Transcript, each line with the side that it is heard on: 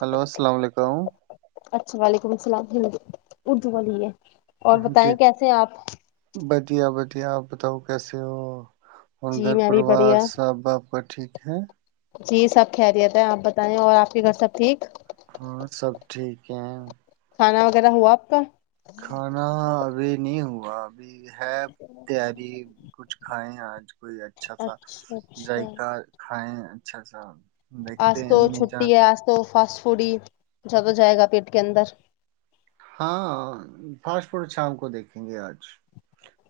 right: Hello السلام علیکم
left: ہ اور بتائیں کیسے ہیں آپ
right: کہ آپ بتاؤ کیسے ہو اور
left: جی
right: گھر
left: میں بھی
right: پروار
left: بڑھیا
right: سب باپ ٹھیک ہے
left: جی سب خہریت ہے آپ بتائے اور آپ کے گھر سب ٹھیک
right: ہاں سب ٹھیک ہے
left: کھانا وغیرہ ہوا آپ کا
right: کھانا ابھی نہیں ہوا ب ہے تیاری کچھ کھائائے آج کوئی اچھا سا ذائقہ کھائائے اچھا اچھا
left: آج تو چھٹی ہے آج تو فاسٹ پوڑی جد ہو جائے گا پیٹ کے اندر
right: ہاں فاس ف شام کو دیکھیں گے آج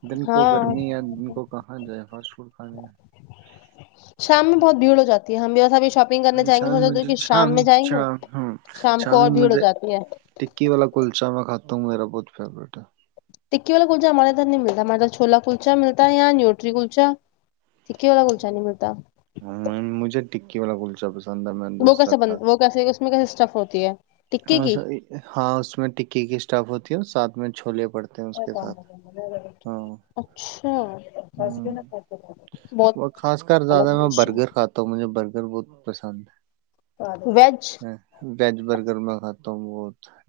right: دن کو
left: ہاں
right: گرمی یا دن کو کہاں جائے فاسٹ فوڈ کھانے
left: شام میں بہت بھیڑ ہو جاتی ہے ہم بھی ویسا بھی شاپنگ
right: ہاں،
left: کرنے جائیں گے
right: شام
left: سوچ
right: مجھے
left: کہ شام میں جائیں گے
right: شام ہاں
left: شام کو
right: شامی
left: اور بھیڑ ہو
right: مجھے
left: جاتی ہے
right: تو میرا بہت فیوریٹ ہے
left: ٹکی والا کلچا ہمارے ادھر نہیں ملتا ہمارے چھولا کلچا ملتا ہے یا نیوٹری کلچا ٹھیک والا کلشانی مرتا
right: ہے مجھے ٹکی واللا گل چایس
left: وہ کیسا بن وہ کیسے اس میں کیسے چف ہوتی ہے ٹکی کی
right: ہاں اس میں ٹکی کی اسٹاف ہوتی ہے ساتھ میں چھولے ڑتے ہیں کے ساتھ ہاں
left: اچھا
right: ہ
left: بہت
right: وہ خاص کر
left: الگ
right: زیادہ میں
left: ڈش
right: برگر
left: ہے
right: کھاتا ہوں مجھے برگر بہت پسند
left: ویج
right: ہے وج بر [inaudible]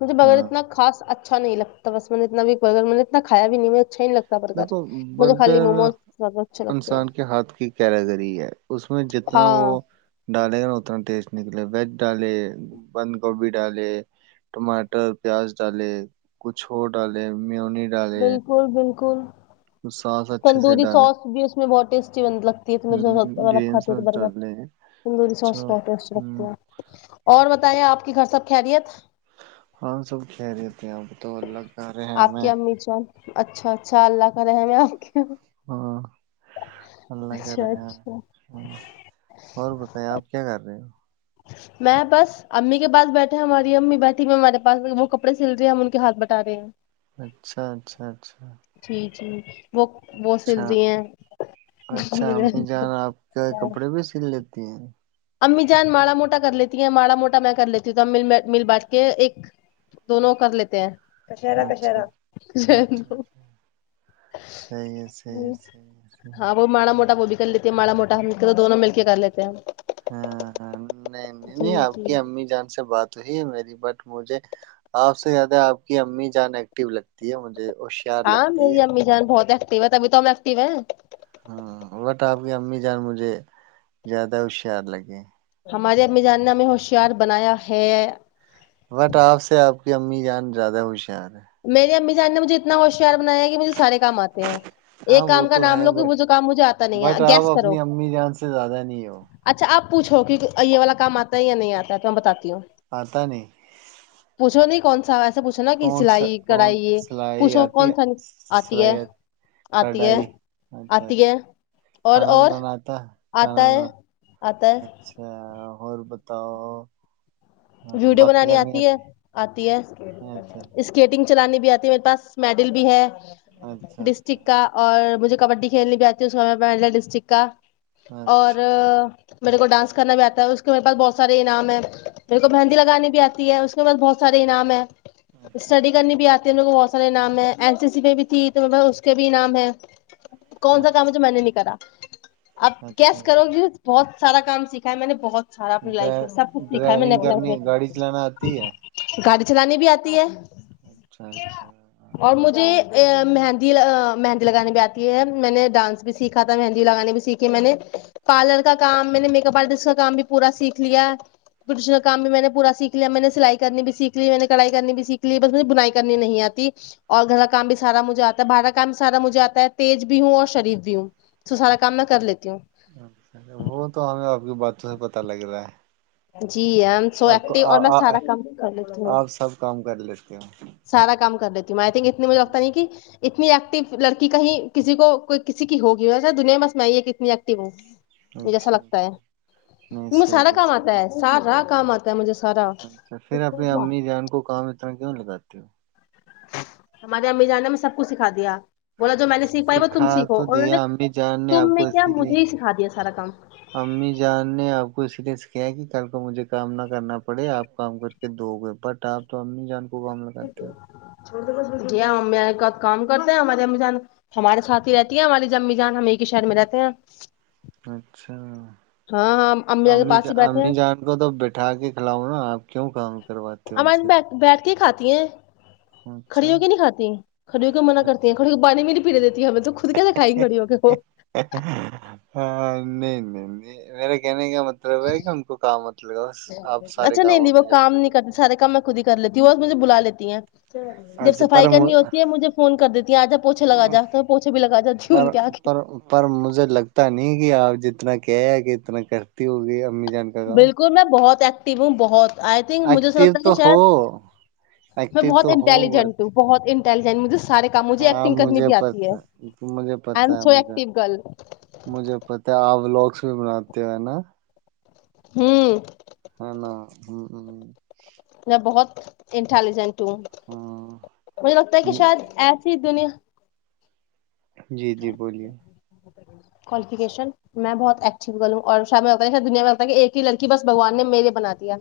left: مجھے بغیر
right: ہاں
left: اتنا خاص اچھا اچھا نہیں لگتا بس میں نے اتنا بھی برگر میں نے اتنا کھایا بھی نہیں اچھا ہی نہیں لگتا برگر
right: دیکھو
left: مجھے خالی
right: برگر
left: موموز زیادہ اچھے لگتے ہیں
right: انسان کے ہاتھ کی کیرگری ہے اس میں جتنا وہ
left: ہاں
right: ڈالے گا نا اتنا ٹیسٹ نکلے ویج ڈالے بند گوبھی ڈالے ٹماٹر پیاز ڈالے کچھ اور ڈالے میونی ڈالے
left: بالکل بالکل
right: ساس اچھے سے
left: تندوری
right: ڈالے
left: سوئس بھی اس میں بہت ٹیسٹی تندوری سوئس
right: گرین
left: کھاتی تھی
right: ساس
left: تو برگر
right: ڈالے
left: تندوری
right: اچھا
left: سوس بہت ٹیسٹی لگتی
right: ہوں
left: ہے اور بتایا آپ گھر سب خیریت
right: ہم سب خیریت ہے اپ بتاو اللہ کا رحم
left: آپ کی
right: ہیں ہمیں
left: امی جان اچھا اچھا اللہ کا رحم ہے کے
right: ہاں اللہ کا
left: اچھا
right: رحم
left: اچھا
right: ہیں اور بتاے آپ کیا کر رہے ہو
left: میں بس امی کے پاس بیٹھے ہماری امی بیٹھی میں ہمارے پاس وہ کپڑے سل رہے ہیں ہم ان کے ہاتھ بٹا رہے ہیں
right: اچھا اچھا اچھا
left: جی جی وہ وہ سل
right: اچھا
left: رہی ہیں
right: اچھا امی جان آپ کے کپڑے بھی [inaudible]
left: امی جان ماڑا موٹا کر لیتی ہیں ماڑا موٹا میں کر لیتی ہوں تو ا مل مل بیٹ کے ایک دونوں کر لیتے ہیں کشرا
right: اچھا
left: کشرا
right: اچھا اچھا صحیح ہے صحیح ہے صحیح ہے صحیح ہے
left: ہاں وہ مڑا موٹا ب بھی کر لیتی ہے مڑا موٹا ہم تو دونوں مل کے کر لیتے ہیں ہم
right: ہاں ہاں نہیں نہیں نہیں آپ کی
left: جی
right: امی جان سے بات ہوئی ہے میری بٹ مجھے آپ سے زیادہ آپ کی امی جان ایکٹیو لگتی ہے مجھے ہوشیار
left: ہاں
right: لگتی
left: میری
right: ہے
left: امی جان بہت ہے تبھی تو ہم ایکٹیو
right: وٹ آپ کی امی جان مجھے زیادہ ہوشیار لگے
left: ہمارے امی جان نے ہمیں ہوشیار بنایا ہے
right: بٹ آپ سے آپ کی امی جان زیادہ ہوشیار ہے
left: میرے امی جان مجھےاتنا ہوشیار بنایا کہ مجھے سارے کام آتے ہیں
right: ہاں
left: ایک
right: وہ
left: کام کا
right: تو
left: نام
right: ہے
left: لو کہ
right: بٹ
left: وہ کام مجھے آتا نہیں ہے
right: بٹ آپ
left: گیس کرو
right: اپنی امی جان سے زیادہ نہیں ہو
left: اچھا آپ پوچھو کہ یہ والا کام آتا ہے یا نہیں آتا ہے تو ہم بتاتے
right: آتا نہیں
left: پوچھو نہیں کون سا ویسا پوچھ
right: کون سا کون سلائی آتی
left: کون
right: ہے
left: سا نہیں، آتی
right: سلائی
left: ہے آتی ہے
right: کڑھائی اچھا
left: آتی ہے
right: اچھا
left: اور
right: کھانا
left: اور
right: بنانا آتا ہے کھانا
left: آتا ہے
right: وانا
left: آتا ہے
right: اچھا اوربتا تو
left: ویڈیو بنانی آتی ہے آتی ہے اسکیٹنگ چلانی بھی آتی میرے پاس میڈل بھی ہے
right: اچھا
left: ڈسٹک کا
right: اچھا
left: اور مجھے کبڈی کھیل بھی آتی ہے اس میں ملے ڈسٹک کا اور
right: اچھا
left: میرے کو ڈانس کرنا بھی آتا ہے اس کے میرے پاس بہت سارے انعام ہے میرے کو مینہدی لگانی بھی آتی ہے اس کے بعد بہت فری نام [unintelligible]
right: اچھا
left: اسٹڈی
right: اچھا
left: کرنی بھی آتی ہے ان کو بہت فری نام ہے [unintelligible] اس اس سی میں بھی تھی تو میں کے بھی نام ہے کون سا کام ہے
right: اچھا
left: جو میں نے نہیں کرا اپ
right: اچھا
left: کیس کرو گی بہت سارا کام سیککھا ہے میں نے بہت سارا اپنی لائف
right: اچھا
left: سب کچھ گھر میں نک
right: ڈرائیونگ کرنی گاڑی چلانا آتی ہے
left: گڑی چلانی بھی آتی ہے
right: اچھا اچھا [inaudible]
left: اور مجھے مہندی مہندی لگانے بھی آتی ہے میں نے ڈانس بھی سیکھا تھا مہندی لگانے بھی سیکھے میں نے پارلر کا کام میں نے میک اپ آرٹسٹ کا کام بھی پورا سیکھ لیا پرسنل کام بھی میں نے پورا سیکھ لیا میں نے سلائی کرنی بھی سیکھ لی میں نے کڑھائی کرنی بھی سیکھ لی بس مجھے بنائی کرنی نہیں آتی اور گھر کاکام بھی سارا مجھے آتا ہے باہر کام سارا مجھے آتا تیز بھی ہوں اور شریف بھی ہوں سارا کام میں کر لیتی ہوں
right: وہ تو ایا وہ بعد میں پتا لگ رہا ہے۔
left: جی ای ایم سو
right: آپ کو
left: ایکٹیب اور میں
right: آ- آ-
left: سارا کام کر لیتی ہوں
right: آپ سب [inaudible]
left: سارا کام کر دیتی ہوں میں اتنی مجھے لگتا نہیں
right: ہوں،
left: کہ [unintelligible] اتنی ایکٹو لڑکی کہیں کسی کو کوئی کسی کی ہوگی ویسا دنیا میں سنا نہیں کتنی ایکٹیب ہوں مجھے ایسا
right: اچھا
left: لگتا ہے
right: نہیں
left: ان میں
right: صحیح
left: سارا کام
right: صحیح
left: آتا ہے سارا کام آتا [unintelligible]
right: اچھا پھر اپنی امی جان کو کام اتنا کیوں لگاتا [inaudible]
left: ہمارے امی جان نے ہمیں سب کچھ سکھا دیا بولا جو میں نے سیکھ پائی وہ تم
right: سکھا
left: سیکھو
right: تو
left: اور انہوں
right: دیا
left: نے
right: امی جان نے آپ
left: تم
right: کو
left: کیا
right: اسی لیے
left: مجھے ہی سکھا دیا سارا کام
right: امی جان نے آپ کو اسی لیے سکھا کہ کل کو مجھے کام نہ کرنا پڑے آپ کام کر کے دو گئے بٹ آپ تو امی جان مقابلہ کرتے ہو [unintelligible]
left: جی امی ایک ہی کام کرتے ہیں ہماری امی جان ہمارے ساتھی ہی رہتی ہیں ہماری امی جان ہم ایک ہی شہر میں رہتے ہیں
right: اچھا
left: ہاں ہاں امی جان کے پاس ہی بیٹھے
right: امی
left: ہیں
right: جان کو تو بٹھا کے کھلاؤ نا آپ کیوں کام کرواتے ہو ان سے
left: تی ہیں کھڑی
right: اچھا
left: ہو کے نہیں کھاتی کھڑیوں کے منع
right: اچھا
left: کرتی ہیں کھڑی ہو کے پانی میں نہیں پینےے دیتی ہمیں تو خود کیسے کھایگی کھڑی ہو کے وہ
right: ہاں نہیں میرے کہنے کا مطلب ہے کہ ان کو کام مت لگاؤ آپ سارے
left: اچھا نہیں
right: کام
left: نہیں وہ
right: امی جان
left: کام
right: کے
left: نہیں کرتی
right: کرتے ہو
left: سارے کام میں خود ہی کر لیتی ہوں وہ مجھے بلا لیتی ہیں جب
right: اچھا
left: صفائی کرنی ہوتی
right: پر
left: ہے مجھے فون کر دیتی ہیں آ جا پوچھے لگا جاتا ہے پوچھے بھی لگا جاتی ہ
right: پر
left: ان کے کے
right: پر پر مجھے لگتا نہیں کہ آپ جتنا که رہی ہے اتنا کرتی ہوگی امی جان کا کام
left: بالکل میں بہت آکٹیو ہوں بہت آئی تھنک مجھے س
right: ایکٹو
left: لگتا ہے
right: تو
left: کہ
right: ہو
left: شاید میں
right: ایکٹو
left: بہت
right: تو ہو بٹ
left: انٹیلیجنٹ ہوں بہت [unintelligible] مجھے
right: ہاں
left: ایکٹنگ کرنی
right: مجھے
left: بھی
right: پ
left: آتی ہے
right: مجھے
left: آئی
right: پتا
left: ایم
right: ہے
left: سو
right: مجھے
left: ایکٹیو گرل
right: مجھے پتا ہے آپ لوگ [unintelligible]
left: ہوں
right: [inaudible]
left: میں بہت انٹیلیجنٹ مجھے لگتا ہے کہ شاید
right: ہاں
left: ایسی دنیا
right: جی جی بولیے
left: کوالیفکیشن میں بہت ایکٹو گرل ہوں اور شاید مجھے لگتا دنیا میں ایک ہی لڑکی بس بھگوان نے میرے بنا دیا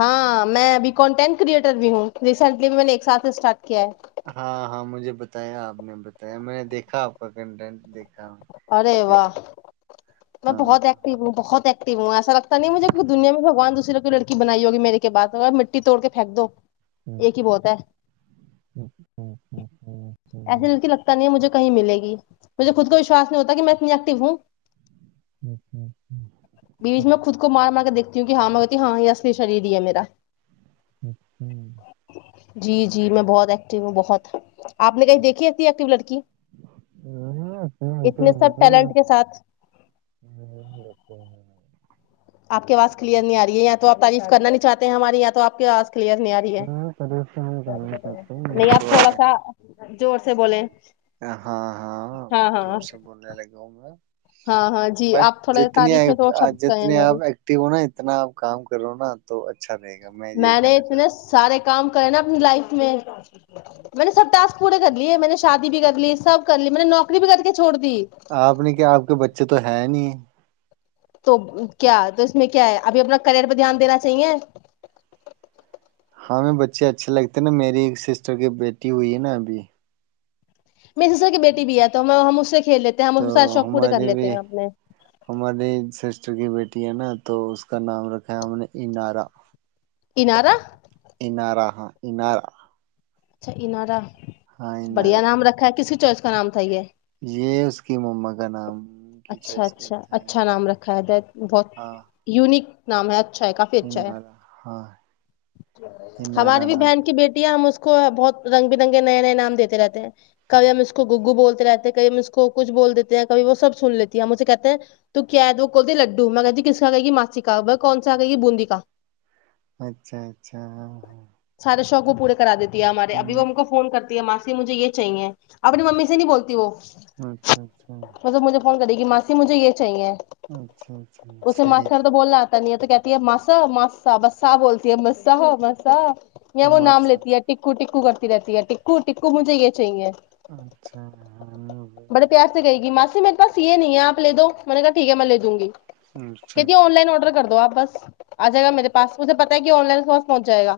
left: ہاں میں ابھی کنٹیکٹ کریئٹر بھی ہوں ریسنٹلی بھی میں نے ایک ساتھ اسٹارٹ کیا ہے
right: ہاں ہاں مجھے بتایا آپ نے بتایا میں نے دیکھا آپ کا کنٹینٹ دیکھا
left: ارے
right: کیا
left: واہ
right: ہوا ہے۔
left: میں
right: ہاں
left: بہت ایکٹیو ہوں بہت ایکٹو ہوں ہے ایسا لگتا نہیں مجے کی کہ دنیا میں بھگوان نے دوسری کوئی لڑی بنائی ہوگی میرے کے بعد مٹی توڑ کے پھینک دو ایک ہی بہت ہے
right: [inaudible]
left: ایسے دل سے لگتا نہیں مجھے کہیں ملے گی مجھے خود کو وشواس نہیں ہوتا کہ میں اتنی ایکٹو ہوں بیچ
right: ہ
left: میں خود کو مار مار کے دیکھتا کیونک ہاں میں کہتی ہاں یہ اصلی شری ہی ہے میرا
right: [inaudible]
left: جی جی میں بہت ایکٹو ہوں بہت آپ نے کہیں دیکھیتی ایکٹیو لڑکی
right: نہیں، اپنے اوپر
left: اتنے سب
right: نہیں
left: ٹیلنٹ کے
right: لگتے
left: ساتھ
right: نہیں لگتے ہیں۔
left: آپ کی اواز کلیئر نہیں آ رہی ہے یا توپ تعریف کرنا نہیں چاہتے ہیں ہماری یا تو آپ کےا کلیئر نہیں آ رہی ہے
right: ہاں پرہیز تو ہم کرنا چاہتے ہیں، میرے
left: نہیں آپ تھوڑا
right: کو
left: سا زور سے بولیں
right: ہاں ہاں زور سے بولنے لگا ہوں میں
left: ہاں ہاں جی
right: بٹ
left: آپ تھوڑا
right: جتنی
left: تعریف میں دو شبد کہیں
right: جتنی آپ
left: ہمارے
right: ایکٹیو ہو نا اتنا آپ کام کرو نا تو اچھا رہے گا یہ
left: میں نے
right: کہنا چاہتا
left: اتنے سارے کام نا اپنی لائف میں میں نے سب ٹسک پورے کر لی ہے میں نے شادی بھی کر لی سب کر لی میں نے نوکری بھی کر کے چھوڑ د
right: آپ نے کیا آپ کے بچے تو ہے نہیں [inaudible]
left: تو کیا تو اس میں کیا ہے ابھی اپنا کرئر پہ دھیان دینا چاہیے
right: ہمیں بچے اچھے لگتے نا میری ایک سسٹر کی بیٹی ہوئی ہے نا ابھی
left: میے سسر کی بیٹی بھی ہے تو میں کھیل لیتے ہیں ہم
right: تو
left: اس سارے شوق پورے کر
right: ہمارے
left: لیتے
right: بھی
left: ہیں اپنے
right: ہمارے سسٹر کی بیٹی ہے نا تو اس کا نام رکھا ہم نے انارا
left: انارا
right: انارا ہاں انارا
left: اچھا انارہ بڑھیا
right: ہائنرا
left: نام رکھا ہے کس چرچ کا نام تھا یے
right: یہ اس کی معمہ کا نام کی
left: اچھا
right: چوائس کا
left: اچھا
right: ایک تھا
left: اچھا نام
right: ہنارا
left: رکھا ہے د بہت
right: ہاں
left: یونک نام ہے اچھا کافی اچھا ہے
right: ہنارا ہاں
left: ہماری
right: ہنارا
left: بھی
right: نام
left: بہن کی بیٹی ہے ہم اس کو بہت رنگ برنگے نئے نئے نام دیتے رہتے ہیں کب ہم اس کو گگو بولتے رہتے ہیں کب ہم اس کو کچھ بول دیتے ہیں کب وہ سب سن لیتی ہے مجے کہتے ہیں تو کیا ہے وہول دیے لڈو میں کہتی ہو جی کس کہ گی ماسی کا کون سا آ گئی یہ بوندی کا
right: اچھا اچھا ہاں ہاں
left: سارا ش س کو پورے کرا دیتے ہمارے ابھی وہ
right: ہوں
left: کو فون کر ماسی مجھے یہ چاہیے آپ اپنی ممی سے نہیں بولتی وہ
right: اچھا اچھا
left: مطلب مجھے فون کرےی ماسی مجھے یہ چاہیے
right: اچھا اچھا
left: اسے
right: صحیح ہے
left: ماسٹر تو
right: صحیح۔
left: بولنا آتا نہیں ہے تو کہتے مسا ماا با بولتی ہے ما مسا وہ
right: عمر
left: نام لیتی
right: صاحب،
left: ہے ٹکو ٹو ٹکو کرتی رہتی ہے ٹکو ٹکو مجھے یہ چاہیے
right: اچھا ہ نہیں ہو ن [unintelligible]
left: بس یہ نہیں ہےپ لے دو م میں نے کہا ٹھیک ہے میں لے دوں گی
right: اچھا
left: کہتیے
right: اچھا
left: آن لائن آرڈر کر د دو آپ بس [unintelligible] آ جائے گا میرے
right: اچھا
left: پس مجے پتا کہ آن لائن کاس پہنچ جائےا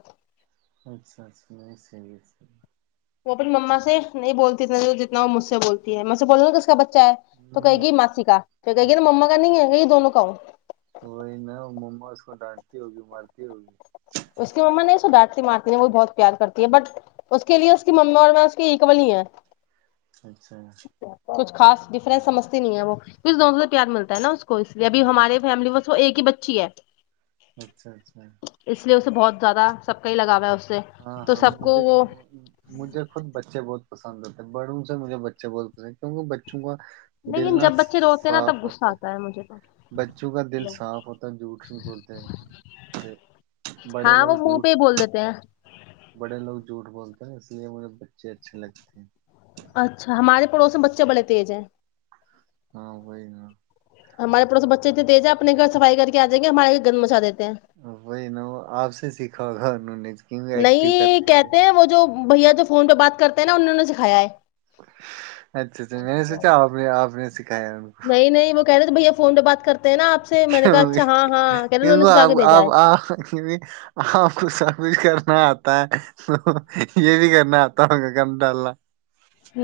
right: [unintelligible]
left: وہ اپنی مما
right: ہے۔
left: سے نہیں بولتی جتنا جتنا وہ مج سے بولتی ہے میں سے بولناا ک اس کا بچہ چ ہے تو کہے
right: ہاں،
left: گی ماسی کا تو کہے گییر
right: اچھا
left: مما کا نہیں ہے
right: وہی
left: کہ یہ دونوں کاؤ
right: وہی نا مما اس ڈانٹتی ہوگی مرتی ہوگی
left: اس کی مما نہیں سو ڈانٹتی مارتی ہیں وہ بھی بہت پیار کرتی ہے بٹ اس کے لیے اس کی مما اور میں اس کے اکول ہی ہیں
right: اچھا
left: کچھ خاص ڈفرنس سجھتی نہیں ہے وہ ک دونوں سے پیار ملتا ہے نا اس کو اس لیے ابھی ہمارے فیملی بس وہ ایک ہی بچی ہے
right: اچھا اچھا [unintelligible]
left: اس لیے اسے بہت زیادہ سب کا ہی لگا ہے سے
right: ہاں
left: تو
right: ہاں
left: سب کو
right: مجھے
left: وہ
right: مجھے خود بچے بہت پسند ہوتا ہے بڑوں سے مھے بچے بہت پسند ہیں کیونکہ بچوں کا دل
left: لیکن
right: ن
left: جب بچے روتے ہیں نا
right: صاف
left: تب غصہ
right: ہوتا ہے
left: آتا مجھے تو
right: بچوں کا دل صاف ہوتا ہے جھوٹ بھی بولتے ہے بڑے
left: ہاں
right: لوگ
left: وہ منہ
right: جھوٹ
left: پہ ہی بول
right: بولتے
left: دیتے ہیں
right: بڑے لوگ جھوٹ بولتے ہیں اس لیے مجھے بچے اچھے لگتے ہیں
left: اچھا ہمارے پڑوس میں بچے بڑے تیز ہیں
right: ہاں وہئی گ [unintelligible]
left: ہمارے پڑوس بچےتنے تیز ہے اپ گھر سفائی کے آ جیں گے ہمارے گ مچاےتے
right: وہی نا وہ آپ سے سیکھا ہوگا انہوں نے کیوں ایکٹیو کر
left: نہیں
right: دی ہے
left: کہتے ہیں وہ جو بھیا جو فون پہ بات کرتے ہیں نا انہ نے سکھایا ہے
right: اچھا اچھا میں نے سوچا آپ نے آپ نے سا
left: نہیں نہیں وہ کہنے بھیا فون پہ بات کرتے ہیں نا آپ سے میں نے کہا
right: کیوں گ
left: اچھا ہاں ہاں کہہ رہے انہوں نے
right: کیوںک
left: سکھا
right: آپ
left: کے بھیجا
right: آپ
left: ہے
right: آ کی آپ کو سب کچھ کرنا آ تو یہ بھی کرنا آتا ہوں میں ک انٹ اللہ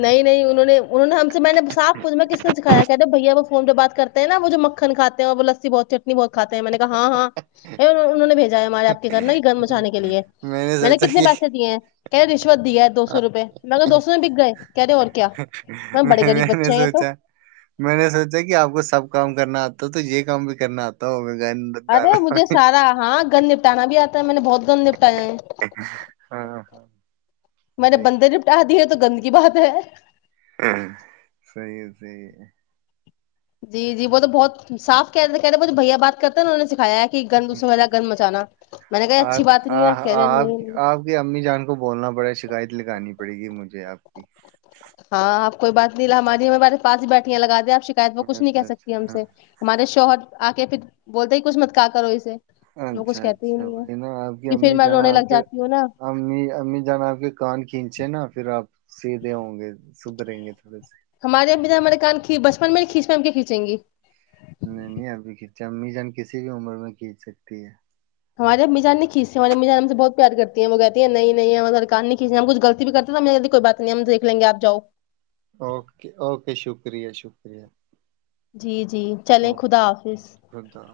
left: نہیں نہیں انہوں نے انہوں نے ہم سے میں نے صاف پچھ میں کس نے دکھایا کیا جب بھیا وہ فون جو بات کرتے نا وہ جو مکھنھے ہیں اور وہ لسی بہ چٹنی بہتھاتے میں نے کہا ہاں ہاں انہوں نے بھیجا ہے ہمارے آپ کے گھر نا یہ گھرم مچانے کے لیے میں نے کتنے پیسے دیے کیا دیش ودی ہے دو سو روپئے میںگر دو سو نے پیگا ہے
right: میں نے
left: بچے ہیں یہ تو
right: سوچا میں نے سوچا کہ آپ کو سب کام کرنا آتا تو یہ کام بھی کرنا آتا ہوگا گند
left: ارے
right: ڈالنا
left: مجھے سارا ہاں گندنے تانا بھی آتا ہے میں نے بہت ایک دم نپٹا جیں
right: ہاں ہاں
left: میں نے
right: صحیح
left: بند نے بٹھا دیے تو گند کی بات ہے
right: صی ہے صی ہے
left: جی جی وہ تو بہت صاف کہ کہہ رہے مجھے بھیا بات کرتے نا انہوں سکھایا کہ گند دوسرے والا
right: ہوں،
left: گند مچانا میں نے کہا
right: آ-
left: اچھی بات نہیں ہے کہہ رہے
right: آ-
left: نہیں
right: آپ
left: نہیں
right: آپ کی امی جان کو بولنا ی [unintelligible]
left: کوئی بات نہیں لا ہماری میںارے پس ہی بیٹھییا لگا دیا شکایت وہ کچھ نہیں کہ
right: اچھا
left: سکتی ہم
right: اچھا ہاں
left: سے ہمارے شوہر آ کے پھر بولتے ہی کچھ مت کا کرو اسے وہ کچھ
right: اچھا
left: کہتے ہی
right: اچھا
left: نہیں ہے
right: وہی نا آپ کی
left: کہ پھر
right: امی
left: میں
right: جانا
left: رونے
right: آپ
left: لگ
right: کے
left: جاتی ہوں نا
right: امی امی جانا آپ کے کان کھینچے نا پھر آپ سیدھے ہوں گے سدریں گے تھوڑے سے
left: ہمارے اھی ہمارے کان کھی بچپن میں کھینچ پ ہم کیا کھینچیں گی
right: نہیں نہیں ابھی کھینچا امی جان کسی بھی عمر میں کھینچ سکتی ہے
left: ہمارے میجان نے کھیچی ہمار مجان ہم سے بہت پیارتی ہے وہ کہتی ہیں نہیں ہمار سر کار نہیں کھیچی ہم کچ غلطی کر ہیں تو ہم کوئی بات نہیں ہم دیک لیں گے آپاؤ جاؤ
right: اوکے اوکے شکریہ شکریہ
left: جی جی چلیں
right: اوکے
left: خدا حافظ
right: خدا